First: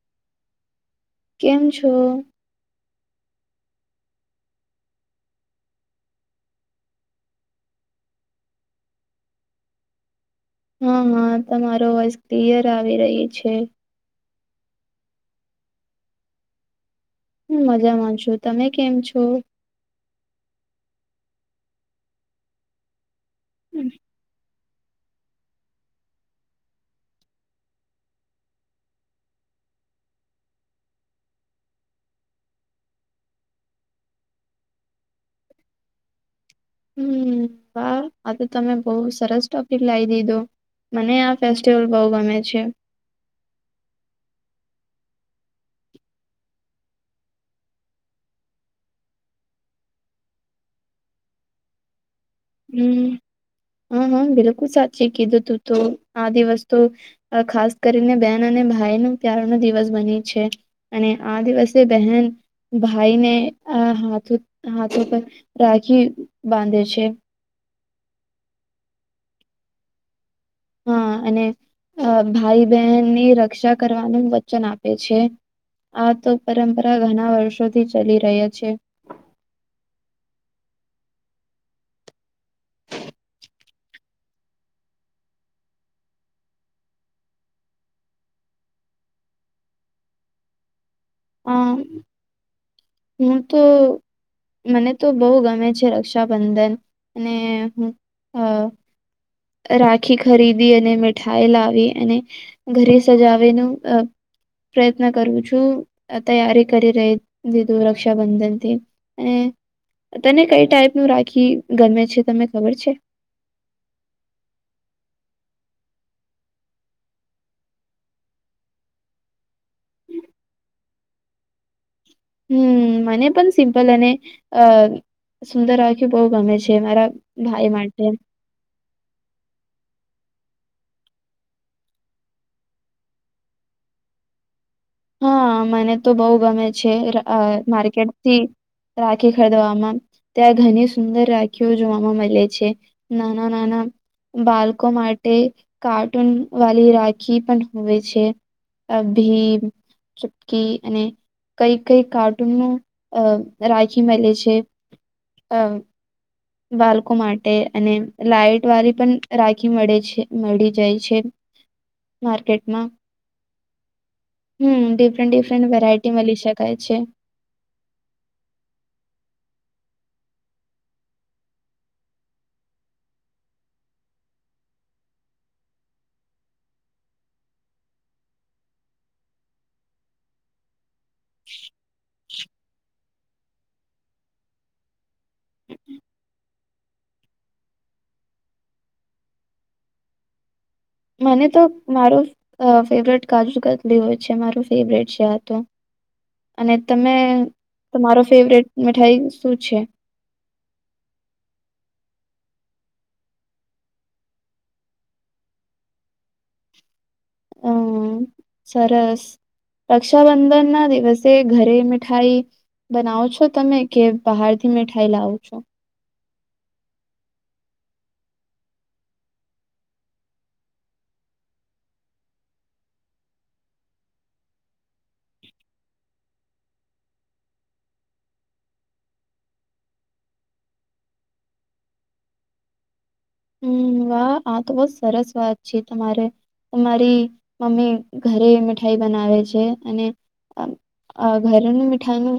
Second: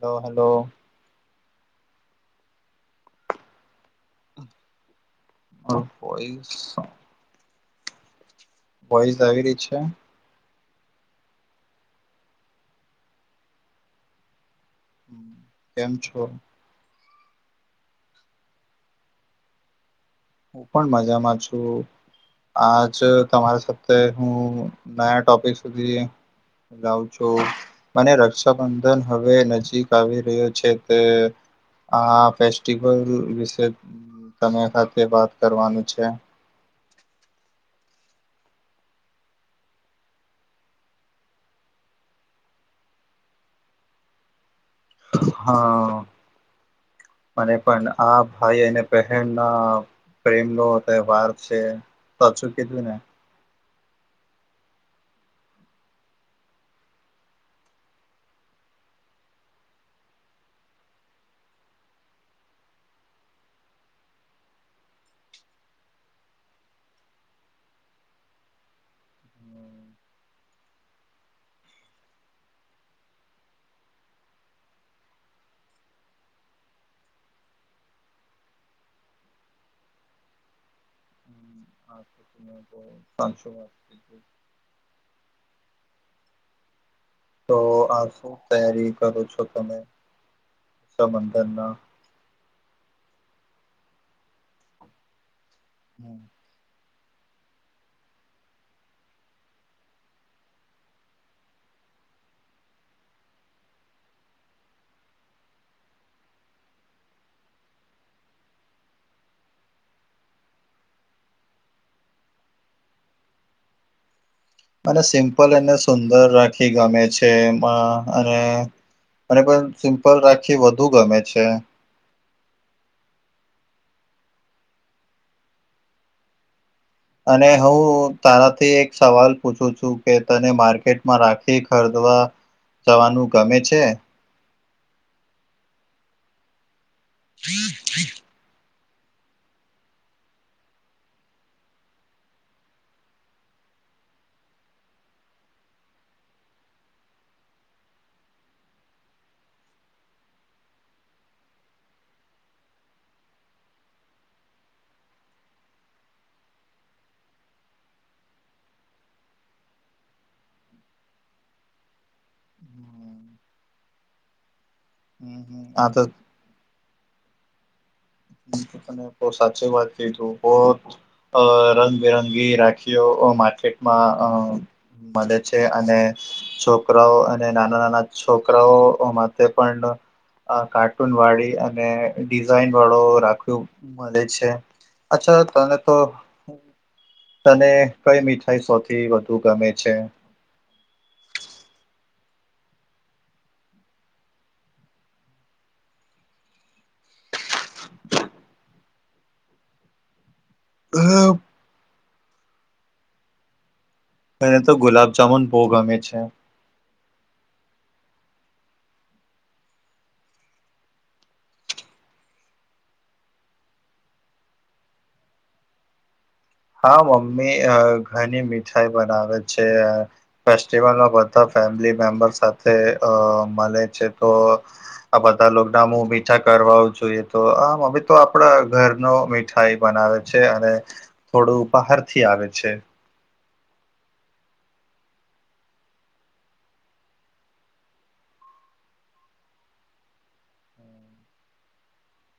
Hello hello. કેમ છો? [inaudible] Voice આવી રી છે. હા હા તમારો વોઇસ ક્લિયર આવી રહી છે. કેમ છો? હું મજા મજાનમા છું તમે કેમ છો? હું પણ મજામાં છું આજ તમારા સાથે હું નયા ટોપિક સુધી લાઉ છું મને રક્ષાબંધન હવે નજીક આવી રહ્યું છે, તે આ ફેસ્ટિવલ વિશે તમે સાથે વાત કરવાનું છે. હમ વાહ આ તો તમે બહુ સરસ ટોપિક લાય દીધો મને આ ફેસ્ટિવલ બઉ ગમે છે. હા અને પણ આ ભાઈ અને બહેનના પ્રેમ લો તહેવાર છે. સાચું કીધું ને હમ હા હા બિલકુલ સાચી કીધું તું તો આ દિવસ તો ખાસ કરીને બેહેન અને ભાઈ ન ત્યાર નો દિવસ બને છે. અને આ દિવસે બહેન ભાઈને આ હાથ ઉ હાથ ઉપર રાખી બાંધે છે. હા અને અ ભાઈ બહેનની રક્ષા કરવાનું વચન આપે છે. આ તો પરંપરા ઘના વર્ષોથી ચાલી રહ્યા છે. [unintelligible] તો આ શું તયારી કરો છો તમે રક્ષાબંધન અ ના? હું તો મને તો બોહ ગમે છે હમ. રક્ષાબંધન. અને હું હ રાખી ખરીદી અને મીઠાઈ લાવીએ અને ઘરે સજાવે નું અ પ્રયત્ન કરું છું. તૈયારી કરી રહી દીધું રક્ષાબંધનથી અને તને કઈ ટાઈપ નું રાખી ગમે છે તમને ખબર છે? મને સિમ્પલ અને સુંદર રાખી ગમે છે એમાં અને મને પણ સિમ્પલ રાખી વધુ ગમે છે. હમ મને પણ સિમ્પલ અને અ સુંદર રાખી બહુ ગમે છે મારા અને ભાઈ માટે હું તારાથી સવાલ પૂછું છું કે તને માર્કેટમાં રાખી ખરદવા જવાનું ગમે છે. હા મને તો બોહ ગમે છે માર્કેટથી રાખી ખરીદવામાં ત્યાં ઘણી સુંદર રાખીઓ જોવામાં મલે છે. નાના નાના બાળકો માટે કાર્ટૂન વાડી રાખી પણ હોવે છે. અભી ચીપકી અને કઈ કઈ કાર્ટૂન નું રાખી મેલે છે? અ બાળકો માટે અને લાઈટ વાળી પણ રાખી મળે છે મળી જાય છે. માર્કેટમાં હમ હમ. ડિફરન્ટ હમ હમ ડિફરન્ટ આ તો વેરાયટી મળી શકાય છે. તને બોહ સાચી વાત કીધું બોજ અ રંગબિરંગી રાખીઓ માર્કેટમાં અ મળે છે અને છોકરાઓ અને નાના નાના છોકરાઓ માટે પણ આ કાર્ટૂન વાળી અને ડિઝાઇન રાખ મળે છે અચ્છા તને તો તને કઈ મીઠાઈ સૌથી વધુ ગમે છે? મને તો મારુ ફેવરેટ કાજુ કતલી હોય છે મારું ફેવરેટ છે આ તો. અને તમે તમારો ફેવરેટ મીઠાઈ શું છે? હ એને તો ગુલાબ જામુન બોહ ગમે છે. હમ સરસ. રક્ષાબંધન ના દિવસે ઘરે મિઠાઈ બનાવો છો તમે કે બહાર થી મીઠાઈ લાવો છો? હા મમ્મી ઘણી મીઠાઈ બનાવે છે. ફેસ્ટિવલમાં બધા ફેમિલી મેમ્બર સાથે અ મળે છે તો આ બધા લોકડા હું મીઠા કરવા જોઈએ તો આ મમ્મી તો આપડા ઘર નો મીઠાઈ બનાવે છે અને થોડું બહાર થી આવે છે. વાહ આ તો બો સરસ વાત છે તમારે. મારી મમ્મી ઘરે મીઠાઈ બનાવે છે અને અ ઘરેનું મીઠાઈ નુ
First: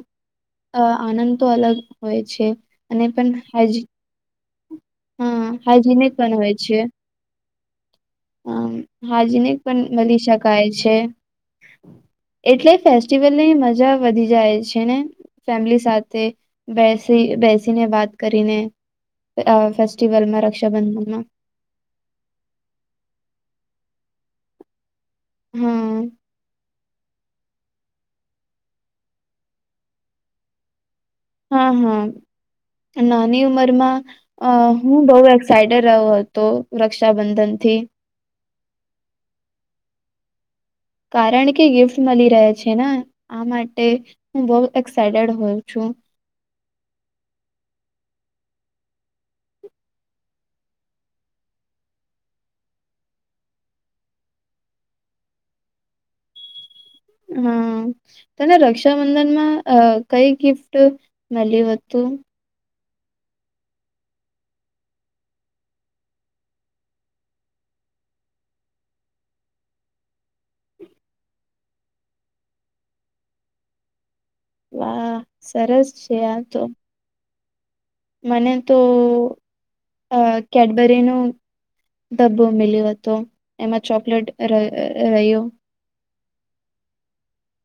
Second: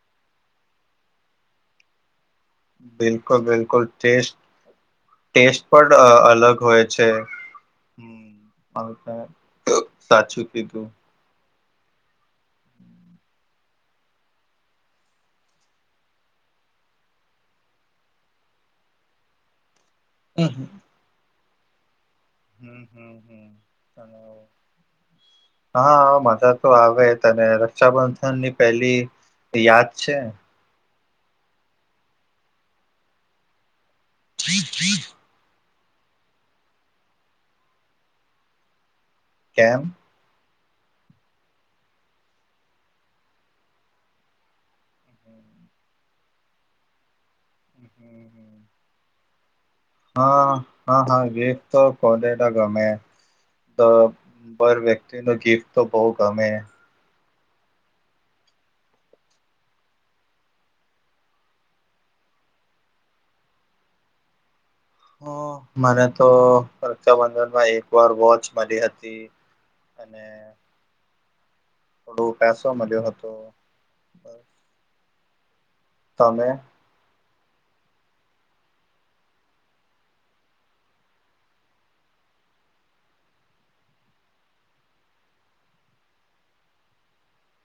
અ આનંદ તો અલગ હોય છે અને પણ બિલકુલ બિલકુલ હજી ટેસ્ટ ટેસ્ટ પણ અલગ હોય છે અમ હમ અ હાજીનિક પણ મળી સાચું શકાય કીધું છે એટલે ફેસ્ટિવલ ની મજા વધી જાય છે ને ફેમિલી સાથે બેસી બેસીને વાત કરીને અ ફેસ્ટિવલ માં હમ રક્ષાબંધન હમ્મ હમ્મ હમ્મ હ હા હ મધર તો આવે તને રક્ષાબંધનની પેલી યાદ છે હા હા નાની ઉમરમાં અ હુ [unintelligible] એક્સ સાઈડે રહ્યો હતો રક્ષાબંધન થી કેમ કારણ કે ગિફ્ટ મળી રહે છે ને આ માટે હું બહુ એક્સાઈટેડ હોઉ છું હમ હમ હા હા હા ગિફ્ટ તો કોને ન ગમે તો બર વ્યક્તિ નુ ગિફ્ટ તો બહુ ગમે હમ તને રક્ષાબંધનમાં કઈ ગિફ્ટ મળ્યો હતું હ મને તો રક્ષાબંધનમાં એક વાર વોચ મલી હતી અને થોડો પેસો મળ્યો હતો વાહ સરસ છે આ તમે તો મને તો અ કેડબરી નુ ડબ્બું મિલ્યું હતો એમાં ચોકલેટ રહ્યું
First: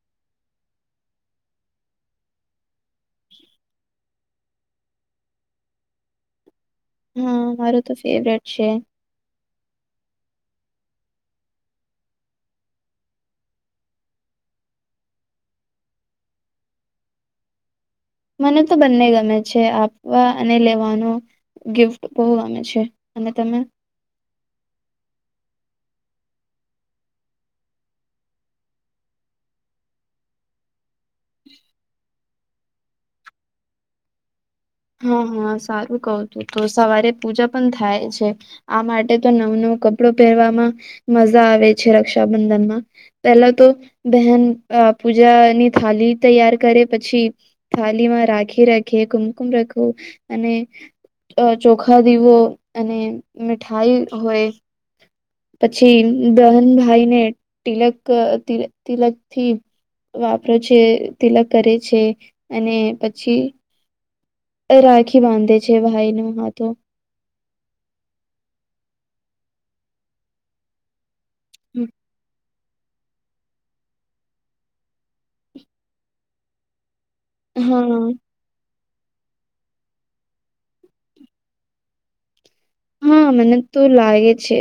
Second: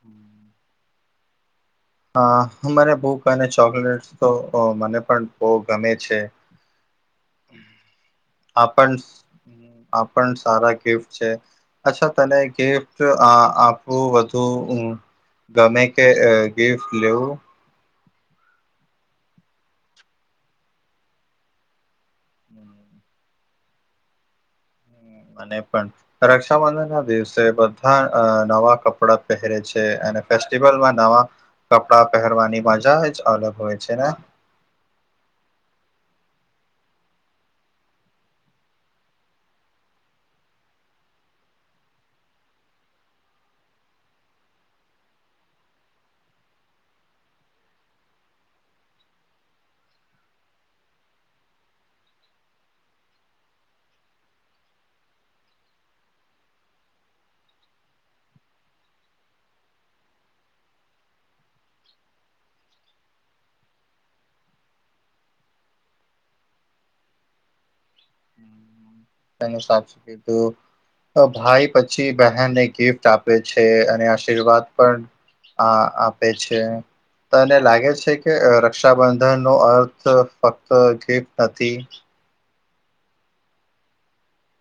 હમ હ મને બૂક અને ચોકલેટ તો મને પણ બહુ ગમે છે હા મારું તો ફેવરેટ આ છે પણ આ પણ સારા ગિફ્ટ છે અચ્છા તને ગિફ્ટ આ આપવું વધુ ગમે કે ગિફ્ટ લેવું મને તો બંને ગમે છે આપવા અને લેવાનો ગિફ્ટ બહુ ગમે છે અને તમે અને પણ રક્ષાબંધન ના દિવસે બધા નવા કપડા પહેરે છે અને ફેસ્ટિવલમાં નવા કપડા પહેરવાની મજા જ અલગ હોય છે ને હા હા સારું કવ છું તો સવારે પૂજા પણ થાય છે આ માટે તો નવું નવું કપડું પહેરવામાં મજા આવે છે રક્ષાબંધનમાં પેલા તો બહેન પૂજાની થાલી તૈયાર કરે પછી થાલી માં રાખી રાખીએ કુમકુમ રાખવું અને ચોખા દીવો અને મીઠાઈ હોય પછી દહનભાઈને તિલક તિલક થી વાપરે છે તિલક કરે છે અને પછી રાખી બાંધે છે ભાઈ ને હાથમાં અને સાચું કીધું અ ભાઈ પછી બહેનને ગિફ્ટ આપે આપ છે અને આશીર્વાદ પણ આ આપે છે તને લાગે હા છે કે રક્ષાબંધન નો અર્થ ફક્ત ગિફ્ટ નથી હા મને તો લાગે છે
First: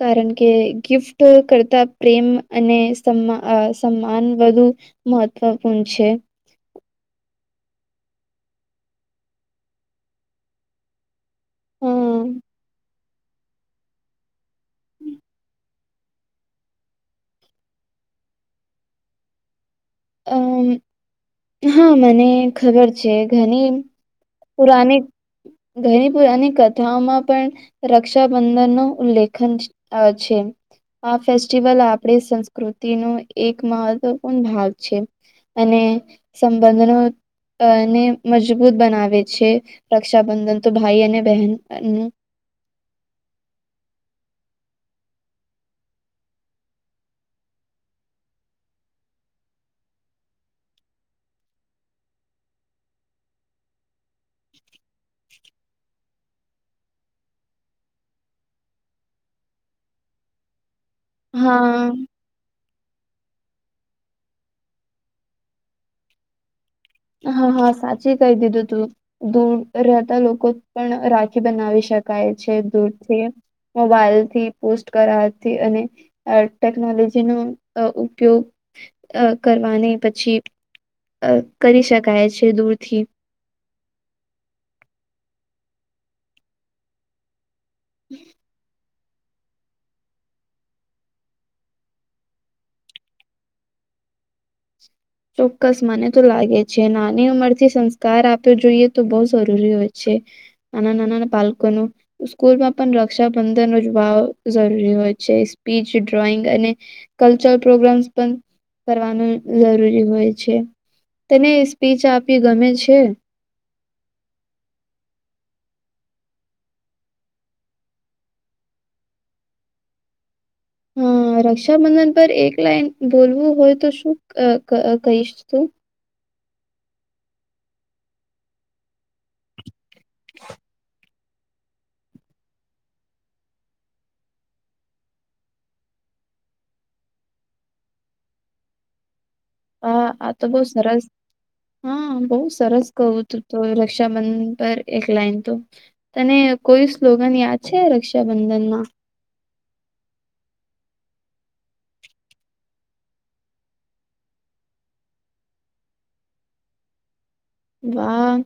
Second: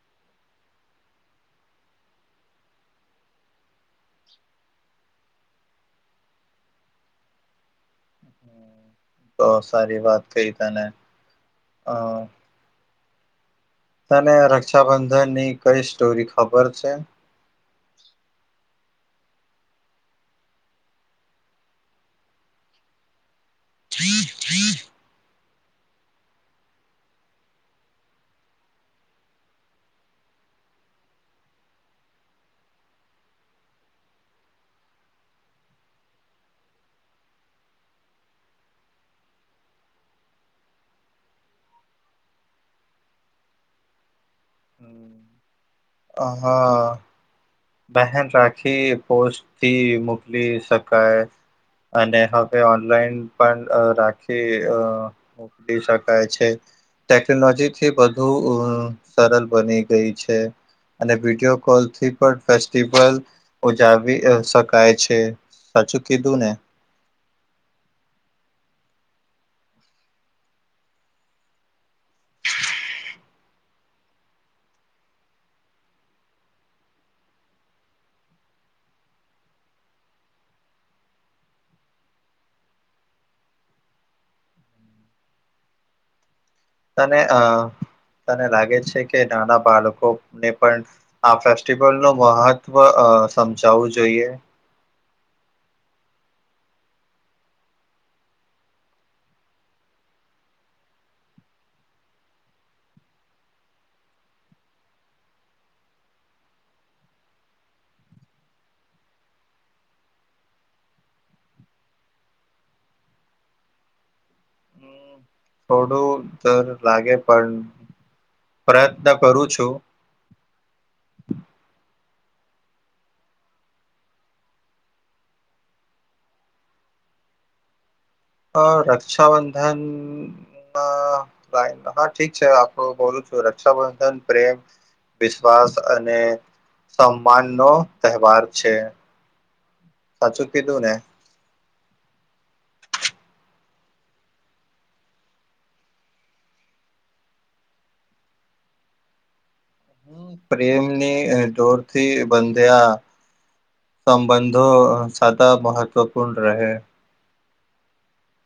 કારણ કે ગિફ્ટ કરતા પ્રેમ અને સમા અ સમાન વધુ મહત્વપૂર્ણ છે [inaudible] તો સારી વાત કહી તને હ- - [inaudible] તને રક્ષાબંધનની કઈ સ્ટોરી ખબર છે? અમ હા મને ખબર છે ઘણી- - [inaudible] પુરાની ઘણી પુરાની કથાઓમાં પણ- - રક્ષાબંધન ન ઉલ્લેખન છે. આ ફેસ્ટિવલ આપણી સંસ્કૃતિ ન એક મહત્વપૂર્ણ ભાગ છે. અને સંબંધનો અ ને મજબૂત બ- -નાવે છે રક્ષાબંધન તો ભાઈ અને બહેન હ હા. બહેન રાખી પોસ્ટ થી મોકલી શકાય અને હવે ઓનલાઈન પણ રાખી. મોકલી શકાય છે. ટેકનોલોજી થી બઘુ સરળ બની ગઈ છે. અને વિડિયો હા કોલથી ફેસ્ટિવલ ઉજાવ શકાય છે સાચું કીધું ને હા હા સાચી કહી દીધું તુ દૂર રહેતા લોકો પણ રાખી બનાવી શકાય છે, દૂરથી મોબાઈલ થી પોસ્ટ કરાવથી અને અ ટેકનોલોજી નો ઉપયોગ અ કરવાની પછી અ કરી શકાય છે દૂર થી. તને અ તને લાગે છે, કે નાના બાળકોને પણ- - આ ફેસ્ટિવલ નું મહત્વ સમજાવવું જોઈએ. ચોક્કસ મને તો લાગે છે નાની ઉંમરથી સંસ્કાર આપ્યો જોઈએ, તો બહુ જરૂરી હોય છે. નાના ના ના ના બાળકનુ સ્કૂલમાં પણ રક્ષાબંધનજવા જરૂરી હોય છે સ્પીચ ડ્રોઈંગ અને કલ્ચરલ પ્રોગ્રામ પણ કરવાનું જરૂરી હોય છે, તને સ્પીચ આપી ગમે છે. થોડું ડર લાગે પણ પ્રયત્ન કરું છુ. હા રક્ષાબંધન પર, એક લાઈન બોલવું હોય તો શું કહીશ તુ અ રક્ષાબંધન ના હા ઠીક છે, આપડું બોલું છુ રક્ષાબંધન પ્રેમ વિશ્વાસ અને સમાન નો તહેવાર છે. હા આ તો સાચું બહુ કીધું ને સરસ હા બહુ સરસ કવું તુ તો રક્ષાબંધન પર એક લાઈન તો તને કોઈ સ્લોગન યાદ છે, રક્ષાબંધનમાં પ્રેમની દોરથી બંધ્યા સંબંધો સાદ મહત્ત્વપૂર્ણ રહેે વાહ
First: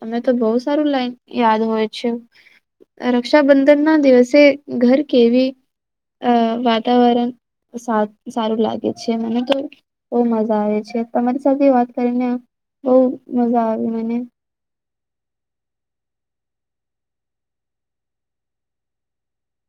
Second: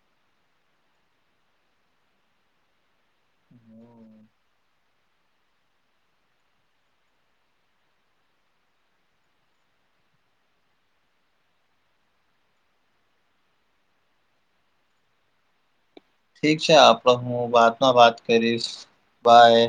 તમે તો બહુ સારું લાઈન યાદ હોય છે. રક્ષાબંધન ના દિવસે ઘર કેવી અ વાતાવરણ સારું લાગે છે, મને તો બહ મજા આવે છે, તમારી સાથે વાત કરીને બહ મજા આવી મને ઠીક છે આપડો હું બાદમાં વાત કરીશ બાય